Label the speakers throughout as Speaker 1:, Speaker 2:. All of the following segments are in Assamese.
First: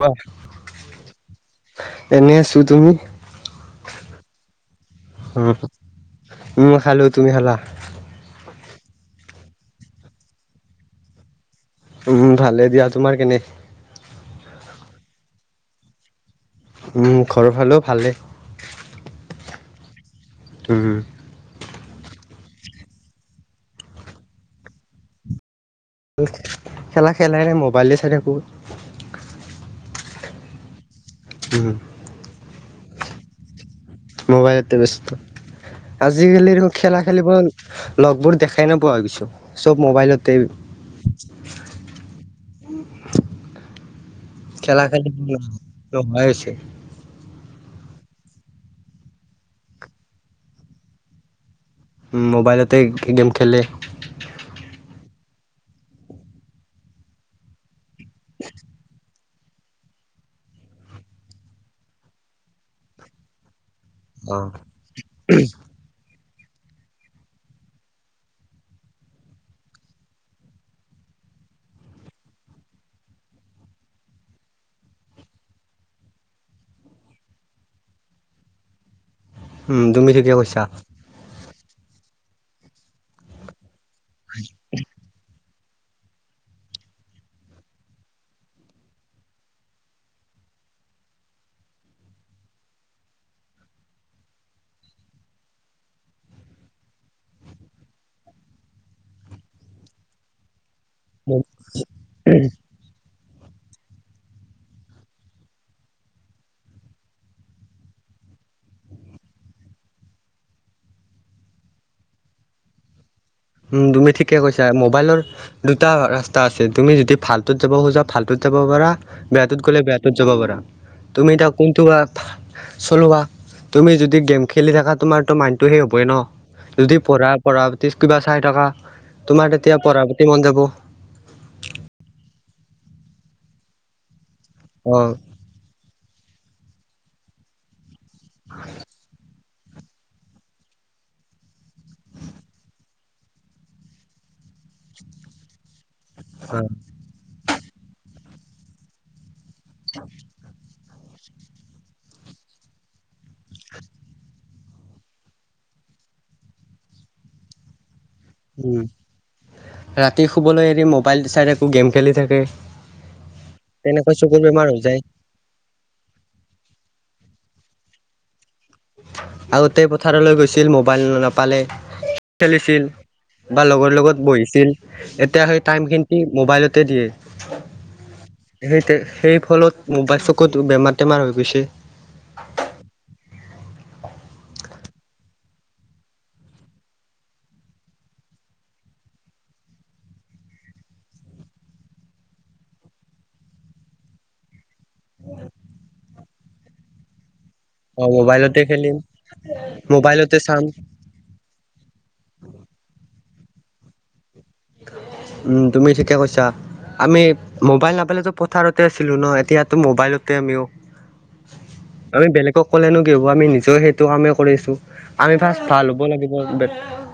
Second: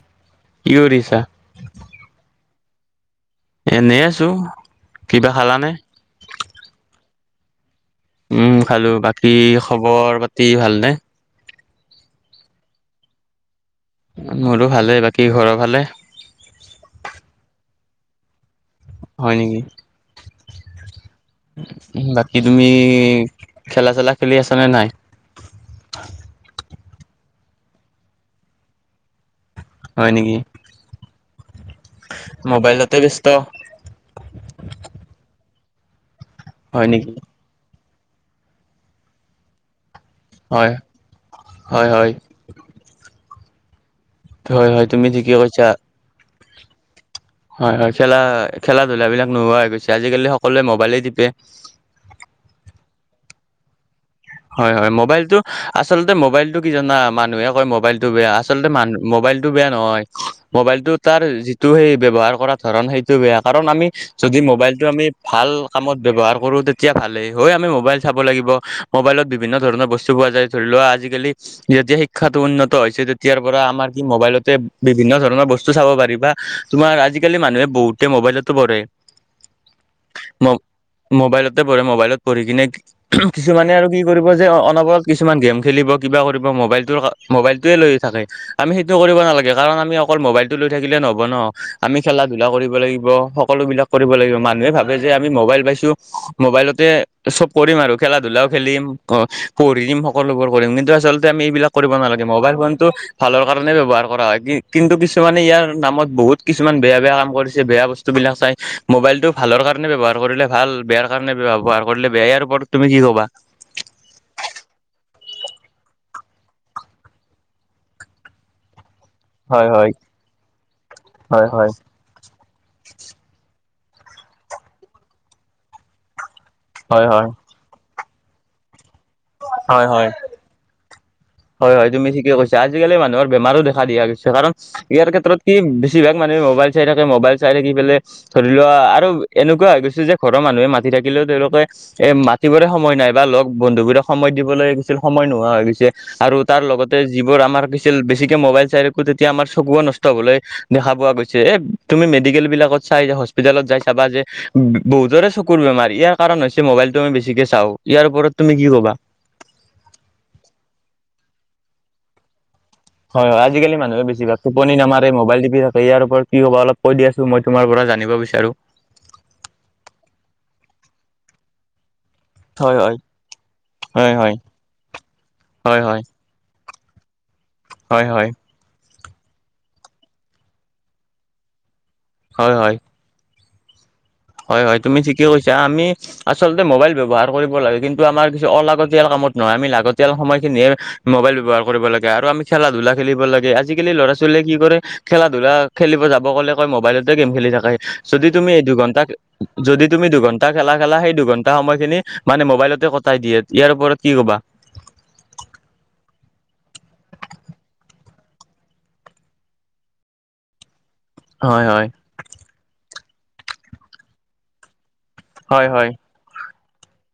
Speaker 1: দিবা
Speaker 2: কি কৰিছা?
Speaker 1: এনেই আছো, তুমি?
Speaker 2: এনেই আছোঁ, কিবা
Speaker 1: উম
Speaker 2: খালানে?
Speaker 1: উম খালোঁ, তুমি খালা?
Speaker 2: উম খালো। বাকী খবৰ পাতি ভালনে?
Speaker 1: উম ভালে দিয়া, তোমাৰ কেনে?
Speaker 2: মোৰো ভালে। বাকী ঘৰৰ ভালে?
Speaker 1: উম ঘৰৰ ফালো ভালেই।
Speaker 2: হয়, নেকি?
Speaker 1: উম,
Speaker 2: বাকী তুমি, খেলা-চেলা খেলি আছ নে, নাই?
Speaker 1: খেলা খেলাই, নাই মোবাইলে চাই থাকোঁ।
Speaker 2: হয়, নেকি?
Speaker 1: উম,
Speaker 2: মোবাইলতে, ব্যস্ত।
Speaker 1: মোবাইলতে বস্ত, আজিকালি
Speaker 2: হয়
Speaker 1: খেলা,
Speaker 2: নেকি?
Speaker 1: খেলিব লগবোৰ দেখাই নোাপোৱা হৈ গৈছো, কিছু চ'ব মোবাইলতে।
Speaker 2: হয়, হয়, হয়, হয়, হয় তুমি
Speaker 1: খেলা-খেলি
Speaker 2: ঠিকে কৈছা।
Speaker 1: [unintelligible]
Speaker 2: হয়, হয়, খেলা-খেলা, ধূলাবলাক নোহোৱা হৈ গৈছে, আজিকালি সকলোৱে মোবাইলে টিপে।
Speaker 1: মোবাইলতে গেম খেলে।
Speaker 2: হয়, হয়, মবাইলতটো আচলতে মোবাইলতটো কি জানা, মানুহে কয় মোবাইলটো বেয়া, আচলতে মানুহ মোবাইলটো বেয়া নহয়, মোবাইলটো তাৰ যিটো সেই, ব্যৱহাৰ কৰা ধৰণ সেইটো বেয়া, কাৰণ আমি।
Speaker 1: অ
Speaker 2: যদি মোবাইলটো আমি ভাল কামত ব্যৱহাৰ কৰো, তেতিয়া ভালেই, হয় আমি মোবাইল চাব লাগিব। মোবাইলত বিভিন্ন ধৰণৰ বস্তু পোৱা যায়, ধৰি লোৱা আজিকালি। যেতিয়া শিক্ষাটো উন্নত হৈছে, তেতিয়াৰ পৰা আমাৰ কি মোবাইলতে বিভিন্ন ধৰণৰ বস্তু চাব পাৰিবা। তোমাৰ আজিকালি মানুহে বহুতে মোবাইলতো, পঢ়ে।
Speaker 1: উম, তুমি ঠিকে কৈছা।
Speaker 2: ম'বাইলতে পঢ়ে, ম'বাইলত পঢ়ি কিনে, কিছুমানে আৰু কি কৰিব যে, অনবৰত কিছুমান গেম খেলিব। কিবা কৰিব, মোবাইলটোৰ, মোবাইলটোৱে লৈ থাকে। আমি সেইটো কৰিব নালাগে কাৰণ, আমি অকল মোবাইলতটো লৈ থাকিলে নহ'ব ন, আমি খেলা-ধূলা কৰিব লাগিব, সকলোবিলাক। কৰিব লাগিব, মানুহে ভাবে যে আমি মবাইল পাইছো, মোবাইলতে চ'ব কৰিম আৰু খেলা ধলাও খেলিম, পঢ়িম সকলোবোৰ কৰিম, কিন্তু আচলতে আমি এইবিলাক কৰিব নালাগে, মবাইল ফোন ত, ভালৰ কাৰণে ব্যৱহাৰ কৰা হয়, কিন্তু কিছুমানে ইয়াৰ নামত, বহুত কিছুমান বেয়া-বেয়া কাম কৰিছে, বেয়া বস্তু স্তো, বিলক চাই, মবাইলটো ভালৰ কাৰনে ব্যৱহাৰ কৰিলে ভাল, বেয়াৰ কাৰনে ব্যৱহাৰ কৰিলে বেয়াই, ইয়াৰ ওপৰত তুমি কি ক কোৱা।
Speaker 1: উম, তুমি ঠিকে কৈছা, মোবাইলৰ। দুটা ৰাস্তা আছে, তুমি যদি ভালটোত যাব খোজা, ভালটোত যাব পাৰা। বেয়াটোত
Speaker 2: হয়
Speaker 1: গ'লে,
Speaker 2: হয়
Speaker 1: বেয়াটোত যাব পাৰা, তুমি
Speaker 2: হয়
Speaker 1: এতিয়া
Speaker 2: হয়
Speaker 1: কোনটো। চলোৱা তুমি যদি গেম খেলি থাকা, তোমাৰো মাইণ্ডটো শেষ হ'বই ন। যদি
Speaker 2: হয়
Speaker 1: পঢ়া,
Speaker 2: হয়
Speaker 1: পঢ়া পাতি কিবা চাই থকা, তোমাৰ, তেতিয়া
Speaker 2: হয়
Speaker 1: পঢ়া
Speaker 2: হয়।
Speaker 1: পাতি মন যাব।
Speaker 2: হয়, হয় তুমি ঠিকে কৈছা, আজিকালি মানুহৰ বেমাৰো দেখা দিয়া গৈছে কাৰণ, ইয়াৰ ক্ষেত্ৰত। কি বেছিভাগ মানুহে মোবাইল চাই থাকে, মোবাইল চাই থাকি পেলে, ধৰি লোৱা আৰু। এনেকুৱা হৈ গৈছে যে, ঘৰৰ মানুহে মাতি থাকিলেও তেওঁলোকে। এ, মাতিবৰে সময় নাই, বা লগ বন্ধুবোৰক সময় দিবলৈ গৈছিল সময় নোহোৱা হৈ গৈছে। আৰু তাৰ
Speaker 1: হয়।
Speaker 2: লগতে যিবোৰ আমাৰ কিছিল, বেছিকে মোবাইল চাই থাকো, তেতিয়া আমাৰ চকুুৱ নষ্ট হ'বলৈ দেখা পোৱা গৈছে, এই তুমি মেডিকেল বিলাকত চাই যে, হস্পিটেলত যাই চাবা যে বহুতৰে চকুৰ বেমাৰ, ইয়াৰ কাৰণ হৈছে মোবাইলটো আমি বেছিকে চাওঁ, ইয়াৰ ওপৰত। তুমি কি
Speaker 1: উম,
Speaker 2: ক'বা
Speaker 1: ৰাতি শুবলৈ এৰি মোবাইল চাই থাকো, গেম খেলি থাকে।
Speaker 2: হয়, আজিকালি মানুহে
Speaker 1: তেনেকৈ
Speaker 2: বেছিভাগ
Speaker 1: চকুৰ বেমাৰ
Speaker 2: টোপনি
Speaker 1: হৈ যায়
Speaker 2: নামাৰে মবাইল টিপি থাকে। ত, ইয়াৰওপৰত কি কবা, অলপ কৈ দিয়াচোন মই তোমাৰ পৰা জানিব বিচাৰো।
Speaker 1: আগতে পথাৰলৈ গৈছিল, মোবাইল নাপালে।
Speaker 2: হয়
Speaker 1: খেলিছিল
Speaker 2: হয়
Speaker 1: বা লগৰ,
Speaker 2: হয়
Speaker 1: লগত
Speaker 2: হয়
Speaker 1: বহিছিল, এতিয়া সেই
Speaker 2: হয় হয়
Speaker 1: টাইমখিনি। মোবাইলতে দিয়ে।
Speaker 2: হয় হয়।
Speaker 1: সেই সেই ফলত মোবাইল চকুত বেমাৰ টেমাৰ হৈ গৈছে।
Speaker 2: হয় হয়। হয় হয় তুমি ঠিকে কৈছা। আমি আচলতে মোবাইল ব্যৱহাৰ কৰিব লাগে, কিন্তু আমাৰ কিছু অলাগতিয়াল কামত নহয় আমি লাগতিয়াল সময়খিনিহে মোবাইল ব্যৱহাৰ কৰিব লাগে আৰু আমি খেলা- ধূলা খেলিব লাগে, আজিকালি ল'ৰা ছোৱালীয়ে কি কৰে খেলা -ধূলা খেলিব যাব ক'লে কয়, মোবাইলতে গেম খেলি থাকে
Speaker 1: অ
Speaker 2: যদি তুমি
Speaker 1: মোবাইলতে
Speaker 2: এই
Speaker 1: খেলিম
Speaker 2: দুঘন্টা যদি তুমি
Speaker 1: মোবাইলতে
Speaker 2: দুঘণ্টা
Speaker 1: চাম
Speaker 2: খেলা খেলা, সেই দুঘণ টা সময়খিনি মানে মোবাইলতে কটাই দিয়ে, ইয়াৰ ওপৰত কি ক'বা?
Speaker 1: উম তুমি ঠিকে কৈছা। আমি মোবাইল নাপালেতো পথাৰতে আছিলো ন, এতিয়াতো মবাইলতে আমিও
Speaker 2: হয় হয়।
Speaker 1: আমি বেলেগক ক'লেনো কি হ'ব, আমি নিজেও সেইটো কামেই কৰি আছোঁ। আমি ফাৰ্ষ্ট
Speaker 2: হয়
Speaker 1: ভাল
Speaker 2: হয়
Speaker 1: হ'ব লাগিব,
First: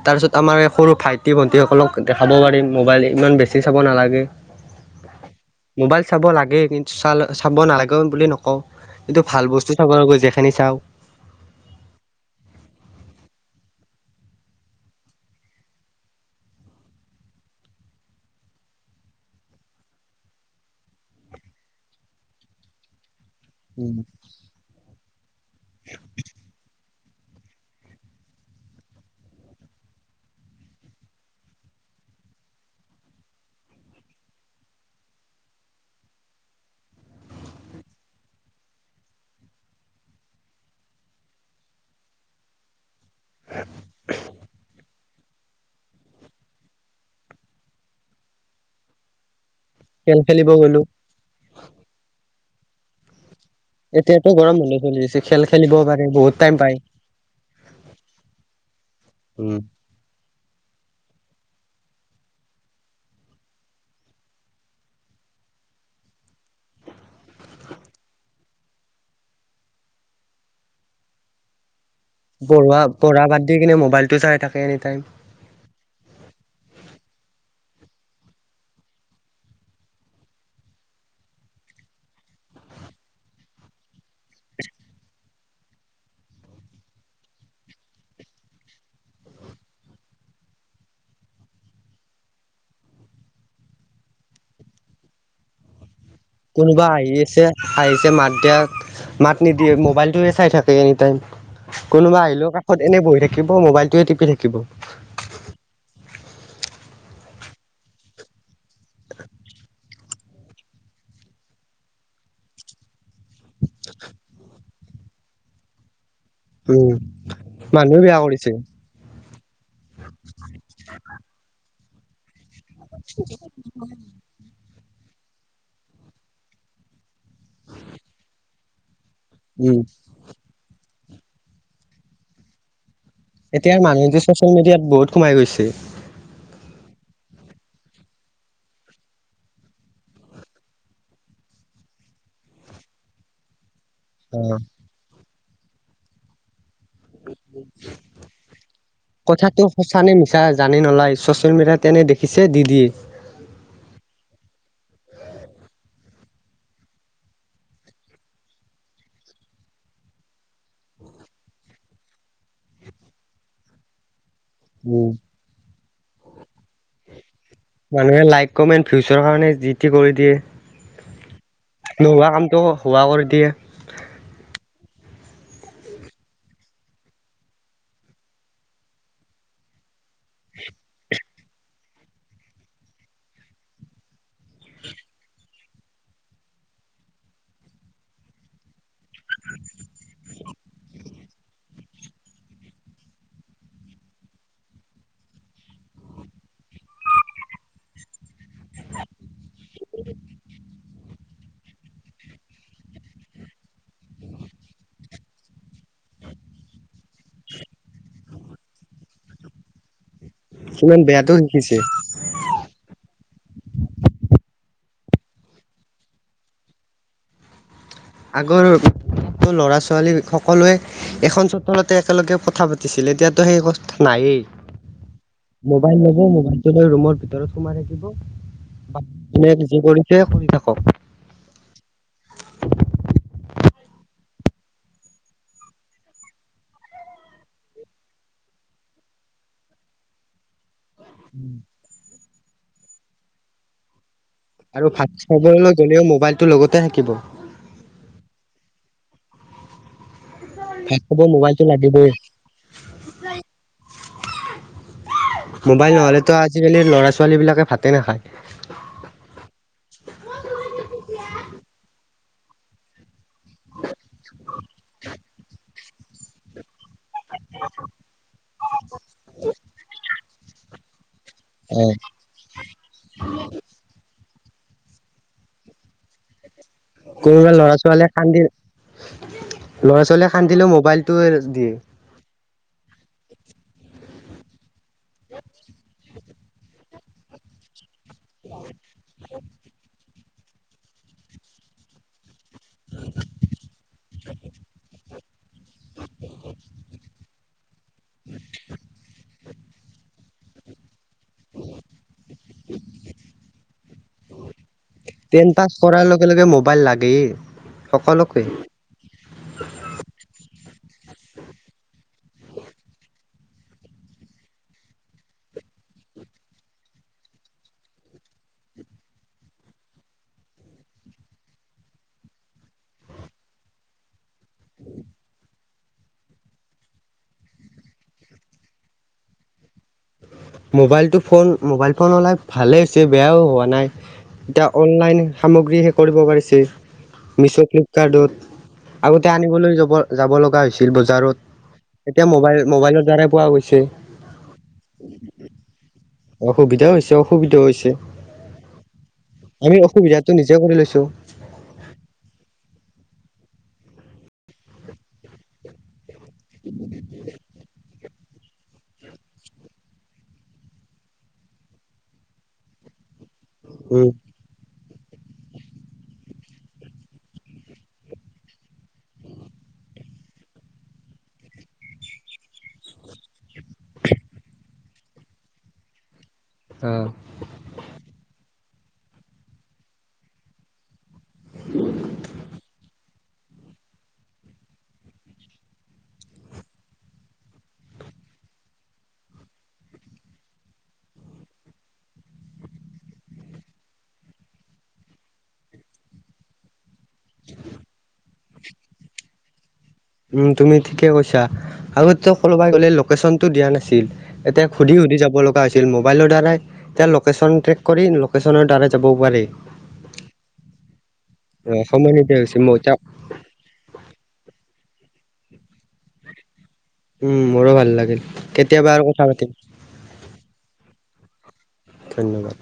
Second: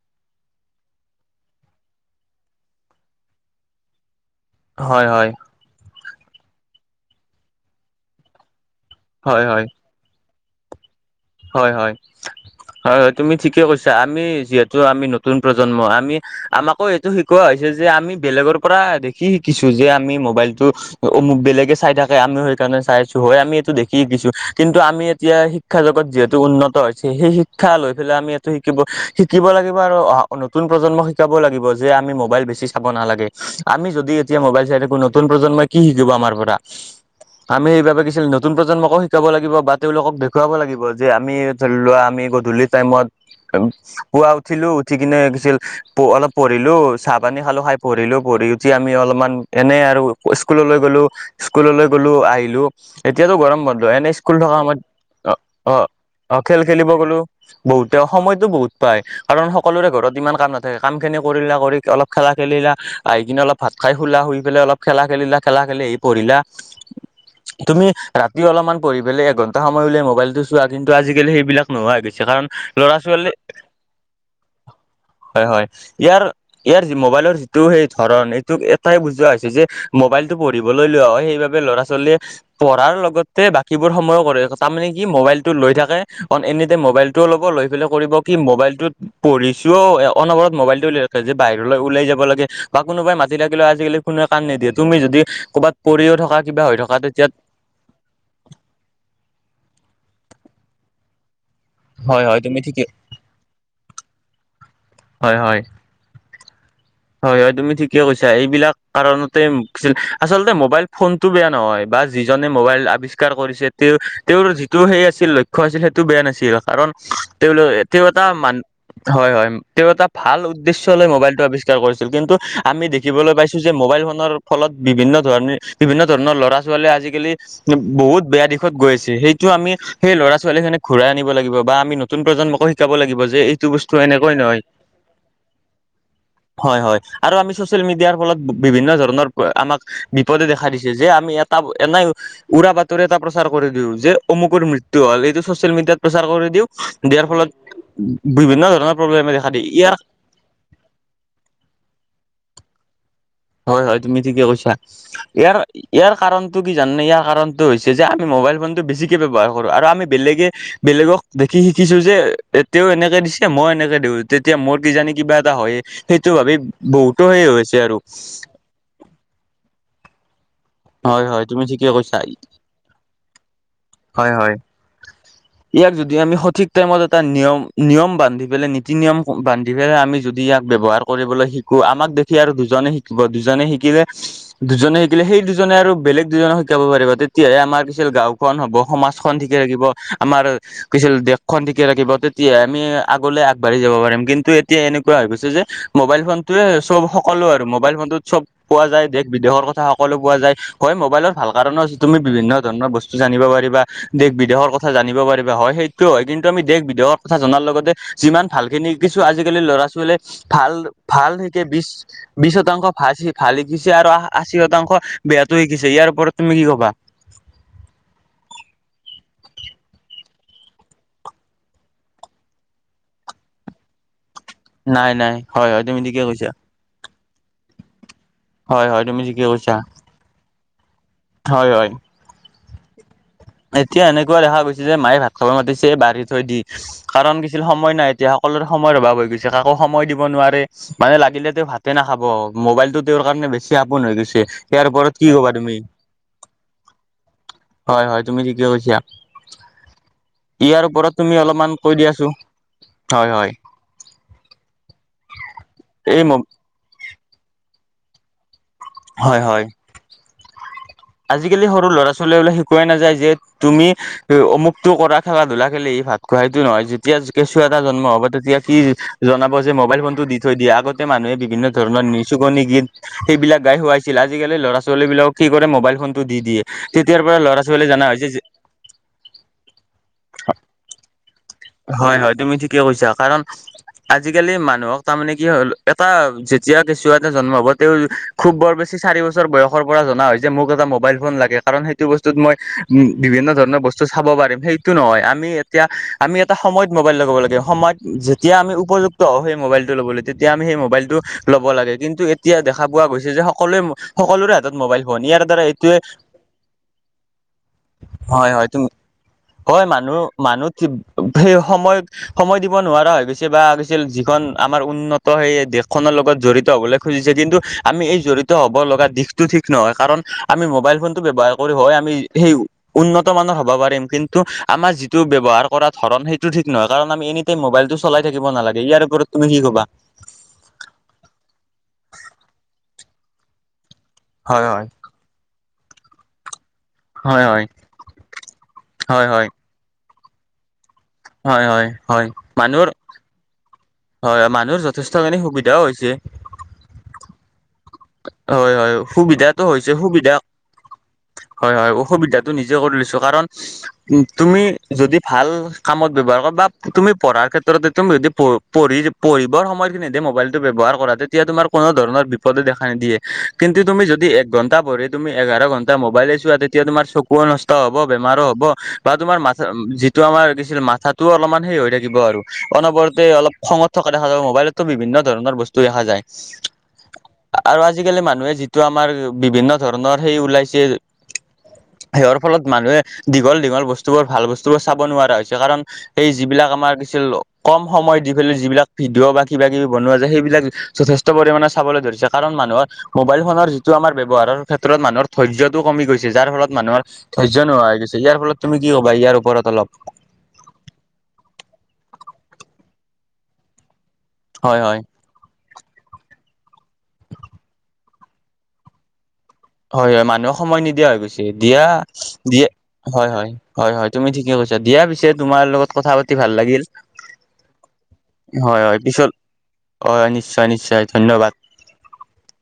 Speaker 1: তাৰ পিছত আমাৰ এই সৰু ভাইটি ভন্টি সকলক দেখাব পাৰিম, মোবাইল ইমান বেছি চাব নালাগে।
Speaker 2: হয় হয়।
Speaker 1: মোবাইল চাব লাগে কিন্তু চা চাব নালাগে বুলিও নকওঁ, কিন্তু
Speaker 2: হয়
Speaker 1: ভাল
Speaker 2: হয়
Speaker 1: বস্তু ৰ গৈ যেখিনি চাওঁ।
Speaker 2: হয়, হয়, হয়, হয়, তুমি ঠিকে কৈছা, আমি যিহেতু আমি নতুন প্ৰজন্ম আমি আমাকো এইটো শিকোৱা হৈছে যে, আমি বেলেগৰ পৰা দেখি শিকিছো যে আমি মোবাইলটো অ মোক বেলেগে চাই থাকে আমিও সেইকাৰণে চাই আছো, হয় আমি দেখি শিকিছো, কিন্তু আমি এতিয়া শিক্ষা জগত টো উন্নত হৈছে, সেই শিক্ষা লৈ পেলাই আমি এইটো শিকিব শিকিব লাগিব আৰু অ নতুন প্ৰজন্মক শিকাব লাগিব যে আমি মোবাইল বেছি চাব নালাগে, আমি যদি এতিয়া মোবাইল চাই থাকো নতুন প্ৰজন্মই কি শিকিব আমাৰ পৰা? আমি সেইবাবে কিছু নতুন প্ৰজন্মকো শিকাব লাগিব বা তেওঁলোকক দেখুৱাব লাগিব। যে আমি ধৰি লোৱা আমি গধূলি টাইমত, পুৱা উঠিলো উঠি কিনে কিছিল অলপ পঢ়িলো চাহ পানী খালো, খাই পঢ়িলো পঢ়ি উঠি আমি অলপমান এনে আৰু
Speaker 1: খেল খেলিব
Speaker 2: স্কুললৈ গ'লো স্কুললৈ গ'লো, আহিলো এতিয়াটো গৰম বন্ধ এনে স্কুল থকা সময়ত
Speaker 1: ঋষি
Speaker 2: অ
Speaker 1: খেল খেলি
Speaker 2: অ অ খেল খেলিব গলো, বহুতে সময়তো বহুত পাই কাৰণ
Speaker 1: উম।
Speaker 2: সকলোৰে ঘৰত ইমান কাম নাথা কাম খিনি কৰিলা, কৰি অলপ খেলা খেলিলা, আহি কিনে অলপ ভাত খাই শুলা, শুই পেলাই অলপ খেলা খেলিলা, খেলা খেলি আহি পঢ়িলা। তুমি ৰাতি অলপমান পঢ়ি পেলাই এঘন্টা সময় উলিয়াই মোবাইলটো চোৱা, কিন্তু আজিকালি সেইবিলাক নোহোৱা হৈ গৈছে কা
Speaker 1: পঢ়োৱা, পঢ়া বাদ দি কিনে মোবাইলটো চাই থাকে এনি টাইম।
Speaker 2: হয়, হয় ইয়াৰ ইয়াৰ মোবাইলৰ যিটো সেই ধৰণ, এইটো এটাই বুজোৱা হৈছে যে মোবাইলটো পঢ়িবলৈ লোৱা হয়, সেইবাবে ল'ৰা ছোৱালীয়ে পঢ়াৰ লগতে বাকীবোৰ সময়ো কৰে, তাৰ মানে কি মোবাইল টো লৈ থাকে, অ এনিটাইম মবাইলটোও ল'ব, লৈ পেলাই কৰিব কি মোবাইলটোত পঢ়িছোও অনবৰত মোবাইলটো লৈ থাকে যে, বাহিৰলৈ উলাই যাব লাগে বা কোনোবাই মাতি থাকিলেও আজিকালি কোনোৱে কান নিদিয়ে, তুমি যদি ক'ৰবাত পৰিও থকা কিবা হৈ
Speaker 1: কোনোবা
Speaker 2: থকা
Speaker 1: আহি
Speaker 2: তেতিয়া
Speaker 1: আছে, আহিছে মাত দিয়া মাত নিদিয়ে মোবাইলটোৱে চাই থাকে এনিটাইম। কোনোবা
Speaker 2: হয় হয়
Speaker 1: আহিলেও
Speaker 2: তুমি
Speaker 1: কাষত
Speaker 2: ঠিকে
Speaker 1: এনে বহি থাকিব, মোবাইলটোয়ে টিপি থাকিব।
Speaker 2: হয়, হয়। হয়ঁ হয়ঁ তুমি ঠিকে কৈছা এইবিলাক কাৰণতে ছিল আচলতে মোবাইল ফোন- টো বেয়া নহয় বা যিজনে মোবাইল আৱিষ্কাৰ কৰিছে তেওঁ তেওঁৰ যিটো সেই আছিল লক্ষ খোৱা আছিল সেইটো বেয়া নাছিল কাৰণ
Speaker 1: উম
Speaker 2: তেওঁলোক
Speaker 1: মানুহে
Speaker 2: তেওঁ
Speaker 1: বেয়া
Speaker 2: এটা
Speaker 1: কৰিছে।
Speaker 2: মান হয়ঁ হয়ঁ তেওঁ এটা ভাল উদ্দেশ্য লৈ মোবাইলটো আৱিষ্কাৰ কৰিছিল কিন্তু। আমি দেখিবলৈ পাইছোঁ যে মোবাইল ফোনৰ- ফলত বিভিন্ন ধৰণে বিভিন্ন ধৰণৰ ল'ৰা ছোৱালীয়ে আজিকালি বহুত বেয়া দিশত গৈ আছে সেই টো আমি
Speaker 1: উম
Speaker 2: সেই ল'ৰা ছোৱালী খিনিক ঘুৰাই আনিব লাগিব বা আমি নতুন প্ৰজন্মকো শিকাব লাগিব। যে এইটো
Speaker 1: এতিয়া
Speaker 2: বস্তু
Speaker 1: মানুহবোৰ
Speaker 2: এনেকৈ
Speaker 1: ছচিয়েল
Speaker 2: নহয়
Speaker 1: মিডিয়াত বহুত সোমাই গৈছে।
Speaker 2: হয়ঁ হয়ঁ আৰু আমি চচিয়েল মিডিয়াৰ ফলত বিভিন্ন ধৰণৰ আমাক বিপদে দেখাই দিছে যে আমি ইয়াত- তাত এনেই উৰা বাতৰি এটা প্ৰচাৰ কৰি দিওঁ যে।
Speaker 1: অ
Speaker 2: অমুকৰ মৃত্যু হ'ল এইটো ছ'চিয়েল মিডিয়াত প্ৰচাৰ কৰি দিওঁ। দিয়াৰ ফলত বিভিন্ন ধৰণৰ প্ৰব্লেমে দেখা
Speaker 1: কথাটো
Speaker 2: দিয়ে
Speaker 1: সঁচা
Speaker 2: ইয়াৰ-
Speaker 1: নে মিছা জানি নলয় ছ'চিয়েল মিডিয়াত তেনে দেখিছে দি দিয়ে।
Speaker 2: হয়ঁ হয়ঁ তুমি ঠিকে কৈছা ইয়াৰ- ইয়াৰ কাৰণটো কি জানোে ইয়াৰ কাৰণটো হৈছে যে আমি মোবাইল ফোনটো বেছিকৈ ব্যৱহাৰ কৰোঁ আৰু আমি বেলেগে- বেলেগক দেখি শিকিছোঁ যে এ তেওঁ এনেকে দিছে মই এনেকে দিওঁ। তেতিয়া মোৰ
Speaker 1: উম,
Speaker 2: কিজানি কিবা এটা হয়েই সেইটো ভাবি বহুতো সেই হৈছে। আৰু
Speaker 1: মানুহে লাইক কমেণ্ট ফিউচাৰৰ কাৰণে যি টি কৰি দিয়ে।
Speaker 2: হয় হয় তুমি ঠিকে কৈছা
Speaker 1: নোহোৱা কামটো ও হোৱা কৰি দিয়ে।
Speaker 2: হয়ঁ হয়ঁ। ইয়াক যদি আমি সঠিক টাইমত এটা নিয়ম নিয়ম বান্ধি পেলাই নীতি নিয়ম বান্ধি পেলাই আমি। যদি ইয়াক ব্যৱহাৰ কৰিবলৈ শিকো আমাক দেখি আৰু দুজনে শিকিব দুজনে শিকিলে- দুজনে শিকিলে সেই দুজনে আৰু বেলেগ দুজনক শিকাব পাৰিব তেতিয়াহে আমাৰ পিছে গাঁও। খন হব সমাজখন ঠিকে ৰাখিব আমাৰ- কিছু দেশখন ঠিকে ৰাখিব তেতিয়াহে আমি আগলৈ আগবাঢ়ি যাব পাৰিম কিন্তু এতিয়া এনেকুৱা হৈ গৈছে যে। মোবাইল ফোনটোৱে চব সকলো আৰু মোবাইল ফোনটোত চব পোৱা যায় দেশ। বিদেশৰ কথা সকলো পোৱা যায় হয় মোবাইলৰ ভাল কাৰণো আছে তুমি বিভিন্ন ধৰণৰ বস্তু জানিব পাৰিবা। দেশ বিদেশৰ কথা জানিব পাৰিবা হয় সেইটোও হয় কিন্তু আমি দেশ বিদেশৰ কথা জনাৰ লগতে- যিমান ভালখিনি শিকিছু আজিকালি লৰা ছোৱালীয়ে ভাল
Speaker 1: ইমান বেয়াটো
Speaker 2: ভাল সিকে
Speaker 1: শিকিছে
Speaker 2: বিশ- বিশ শতাংশ ফাল ভাল শিকিছে আৰু আশী শতাংশ বেয়াাত শিকিছে ইয়াৰ ওপৰত তুমি কি কবা?
Speaker 1: আগৰটো ল'ৰা ছোৱালী সকলোৱে- এখন চোতালতে একেলগে কথা পাতিছিল এতিয়াতো সেই কথা নাইয়েই।
Speaker 2: নাই নাই হয় হয় তুমি
Speaker 1: মোবাইল
Speaker 2: ঠিকে
Speaker 1: লব
Speaker 2: কৈছা
Speaker 1: মোবাইলটো লৈ ৰুমৰ ভিতৰত সোমাই
Speaker 2: হয় হয় তুমি ঠিকে
Speaker 1: থাকিব। যি কৰিছে শুনি থাকক।
Speaker 2: হয়ঁ হয়ঁ। এতিয়া এনেকুৱা দেখা গৈছে যে মায়ে ভাত খাব মাতিছে বাঢ়ি থৈ দি- কাৰণ কিছিল সময় নাই এতিয়া সকলোৰে সময়ৰ অভাৱ হৈ গৈছে কাকো সময় দিব নোৱাৰে। মানে লাগিলে তেওঁ ভাতে নাখাব মোবাইলতটো তেওঁৰ কাৰণে বেছি আপোন হৈ গৈছে। ইয়াৰ
Speaker 1: আৰু
Speaker 2: ওপৰত
Speaker 1: ভাত
Speaker 2: কি
Speaker 1: খাবলৈ গ'লেও মোবাইলটো লগতে থাকিব।
Speaker 2: হয়ঁ হয়ঁ তুমি ঠিকে কৈছা। ইয়াৰ
Speaker 1: ভাত
Speaker 2: ওপৰত
Speaker 1: খাব
Speaker 2: তুমি
Speaker 1: মোবাইলটো
Speaker 2: অলপমান কৈ
Speaker 1: লাগিবই
Speaker 2: দিয়াচোন হয়ঁ হয়ঁ।
Speaker 1: মোবাইল
Speaker 2: এই
Speaker 1: নহলেতো আজিকালি ল'ৰা ছোৱালী বিলাকে ভাতে নাখায়।
Speaker 2: হয়ঁ হয়ঁ। আজিকালি সৰু ল'ৰা ছোৱালী বোললে শিকোৱাই নাযায় যে তুমি অমুক টো কৰা খেলা ধূলা। আযি কালি ভাত খোহাইতটো নহয় যেতিয়া কেঁচুৱা এটাই জন্ম হ'ব তেতিয়া কি জনাব যে মোবাইল ফোনতটো দি- থৈ দিয়া আগতে মানুহে বিভিন্ন
Speaker 1: অ',
Speaker 2: ধৰণৰ নি চুকনি গীত সেইবিলাক গাই শোৱাইছিল, আজিকালি ল'ৰা ছোৱালী বিলাকক কি কৰে মোবাইল ফোনতটো দি দিয়ে। তেতিয়াৰ পৰা
Speaker 1: কোনোবা ল'ৰা
Speaker 2: ছোৱালী জানা
Speaker 1: ছোৱালীয়ে
Speaker 2: হৈছে যে
Speaker 1: কান্দি, ল'ৰা ছোৱালীয়ে খান্দিলেও মোবাইলটোৱে দিয়ে।
Speaker 2: হয় হয়, তুমি ঠিকে কৈছা কাৰণ আজিকালি মানুহক তাৰমানে কি হ'ল এটা যেতিয়া কেঁচুৱাএটা জন্ম হব তেওঁ খুব বৰ বেছি চাৰি বছৰ বয়স পৰা জনা হয় যে মোক এটা মোবাইল ফোন লাগে কাৰণ সেইটো বস্তুত মই উম, বিভিন্ন ধৰণৰ বস্তু চাব পাৰিম সেইটো নহয় আমি এতিয়া আমি এটা সময়ত মোবাইল লগবাব লাগে সময়ত যেতিয়া আমি উপযুক্ত হওঁ সেই মোবাইল লব তেতিয়া আমি সেই মোবাইলটো ল'ব লাগে কিন্তু এতিয়া দেখা পোৱা গৈছে যে সকলোৱে সকলোৰে হাতত মোবাইল ফোন ইয়াৰ
Speaker 1: টেন
Speaker 2: দ্বাৰা
Speaker 1: পাছ
Speaker 2: এইটোৱে
Speaker 1: কৰাৰ লগে মোবাইল লাগেই সকলোকে
Speaker 2: হয় হয় তুমি হয় মানুহ মানুহ সেই সময়ত সময় দিব নোৱাৰা হৈ গৈছে বা গৈছিল যিখন আমাৰ উন্নত সেই দেশখনৰ লগত জড়িত হ'বলৈ খুজিছে কিন্তু আমি এই জড়িত হ'ব লগা দিশটো ঠিক নহয় কাৰণ আমি মোবাইল ফোনটো ব্যৱহাৰ কৰি হয় আমি সেই উন্নত মানৰ হ'ব পাৰিম কিন্তু আমাৰ যিটো ব্যৱহাৰ কৰা ধৰণ সেইটো ঠিক নহয় কাৰণ আমি এনি টাইম মোবাইলটো চাই থিব নালাগে ইয়াৰওপৰত তুমি কি কবা?
Speaker 1: মোবাইলতটো ফোন মোবাইল ফোন ওলাই ভালে হৈছে বেয়াও হোৱা নাই
Speaker 2: হয়
Speaker 1: এতিয়া
Speaker 2: হয়
Speaker 1: অনলাইন সামগ্ৰী শেই কৰিব পাৰিছে
Speaker 2: হয় হয়
Speaker 1: মিছ', ফ্লিপকাৰ্টত
Speaker 2: হয়
Speaker 1: আগতে
Speaker 2: হয়
Speaker 1: আনিবলৈ যাব যাব লগা হৈছিল বজাৰত
Speaker 2: হয় হয়
Speaker 1: এতিয়া মবাইল
Speaker 2: মানুহৰ
Speaker 1: মোবাইলৰ দ্বাৰা পোৱা গৈছে।
Speaker 2: হয় হয়, মানুহৰ যথেষ্টখিনি সুবিধাও হৈছে।
Speaker 1: সুবিধাও হৈছে অসুবিধাও হৈছে।
Speaker 2: হয় হয় সুবিধাটো
Speaker 1: আমি
Speaker 2: হৈছে
Speaker 1: অসুবিধাটো
Speaker 2: সুবিধা
Speaker 1: নিজে কৰি লৈছো
Speaker 2: হয় হয়, অসুবিধাতটো নিজে কৰি লৈছো কাৰণ উ তুমি যদি ভাল কামত ব্যৱহাৰ কৰা বা তুমি পঢ়াৰ ক্ষেত্ৰত তুমি যদি পঢ়ি পঢ়িবৰ সময়খিনিততে মোবাইলটো ব্যৱহাৰ কৰা তেতিয়া তুমাৰ কোনো ধৰণৰ বিপদে দেখা নিদিয়ে। কিন্তু তুমি
Speaker 1: উম
Speaker 2: যদি এক ঘন্টা পঢ়ি তুমি এঘাৰ ঘন্টা মোবাইলে চোৱা তেতিয়া তোমাৰ চকুও নষ্ট হ'ব বেমাৰো হ'ব বা তোমাৰ মাথা তটো আমাৰ কিছিল মাথাাতটোও অলপমান হেই হৈ থাকিব আৰু অনবৰতে অলপ খঙত থকা দেখা যায়াব মোবাইলতো বিভিন্ন ধৰণৰ বস্তু দেখা যায়।
Speaker 1: অ'।
Speaker 2: আৰু আজিকালি মানুহে যিটো আমাৰ বিভিন্ন ধৰণৰ সেই ওলাইছে সেই ফলত মানুহে দীঘল দীঘল বস্তুবোৰ ভাল বস্তুবোৰ চাব নোৱাৰা হৈছে কাৰণ এই যিবিলাক আমাৰ কিছু কম সময়ত যিবিলাক যিবিলাক ভিডিঅ' বা কিবা কিবি বনোৱা যায় সেইবিলাক যথেষ্ট পৰিমাণে চাবলৈ ধৰিছে কাৰণ মানুহৰ মোবাইল ফোনৰ যিটো আমাৰ ব্যৱহাৰৰ ক্ষেত্ৰত মানুহৰ ধৈৰ্যতটো কমি গৈছে যাৰ ফলত মানুহৰ ধৈৰ্য নোহোৱা হৈ গৈছে, ইয়াৰ ফলত তুমি কি ক'বা ইয়াৰ ওপৰত অলপ?
Speaker 1: উম, তুমি ঠিকে কৈছা আগত কোবাই গ'লে লোকেশ্যনটো দিয়া নাছিল। এতিয়া
Speaker 2: হয়
Speaker 1: সুধি
Speaker 2: হয়
Speaker 1: সুধি যাব লগ থোৱা হৈছিল মবাইলৰ দ্বাৰাই লোকেচন ট্ৰেক কৰি লোকাচনৰ দ্বাৰা যাবও পাৰি।
Speaker 2: হয় হয়, মানুহক সময় নিদিয়া হৈ গৈছে
Speaker 1: অ
Speaker 2: দিয়া
Speaker 1: সময় নিদিয়া হৈছে
Speaker 2: দিয়ে,
Speaker 1: মই এতিয়া
Speaker 2: হয় হয় হয় হয়, তুমি ঠিকে কৈছা দিয়া পিছে, তোমাৰ লগত কথা পাতি ভাল লাগিল।
Speaker 1: উম, মোৰো ভাল লাগিল।
Speaker 2: হয়
Speaker 1: কেতিয়াবা
Speaker 2: হয়,
Speaker 1: আৰু কথা
Speaker 2: পিছত
Speaker 1: পাতিম
Speaker 2: হয় নিশ্চয় নিশ্চয় ধন্যবাদ।
Speaker 1: ধন্যবাদ।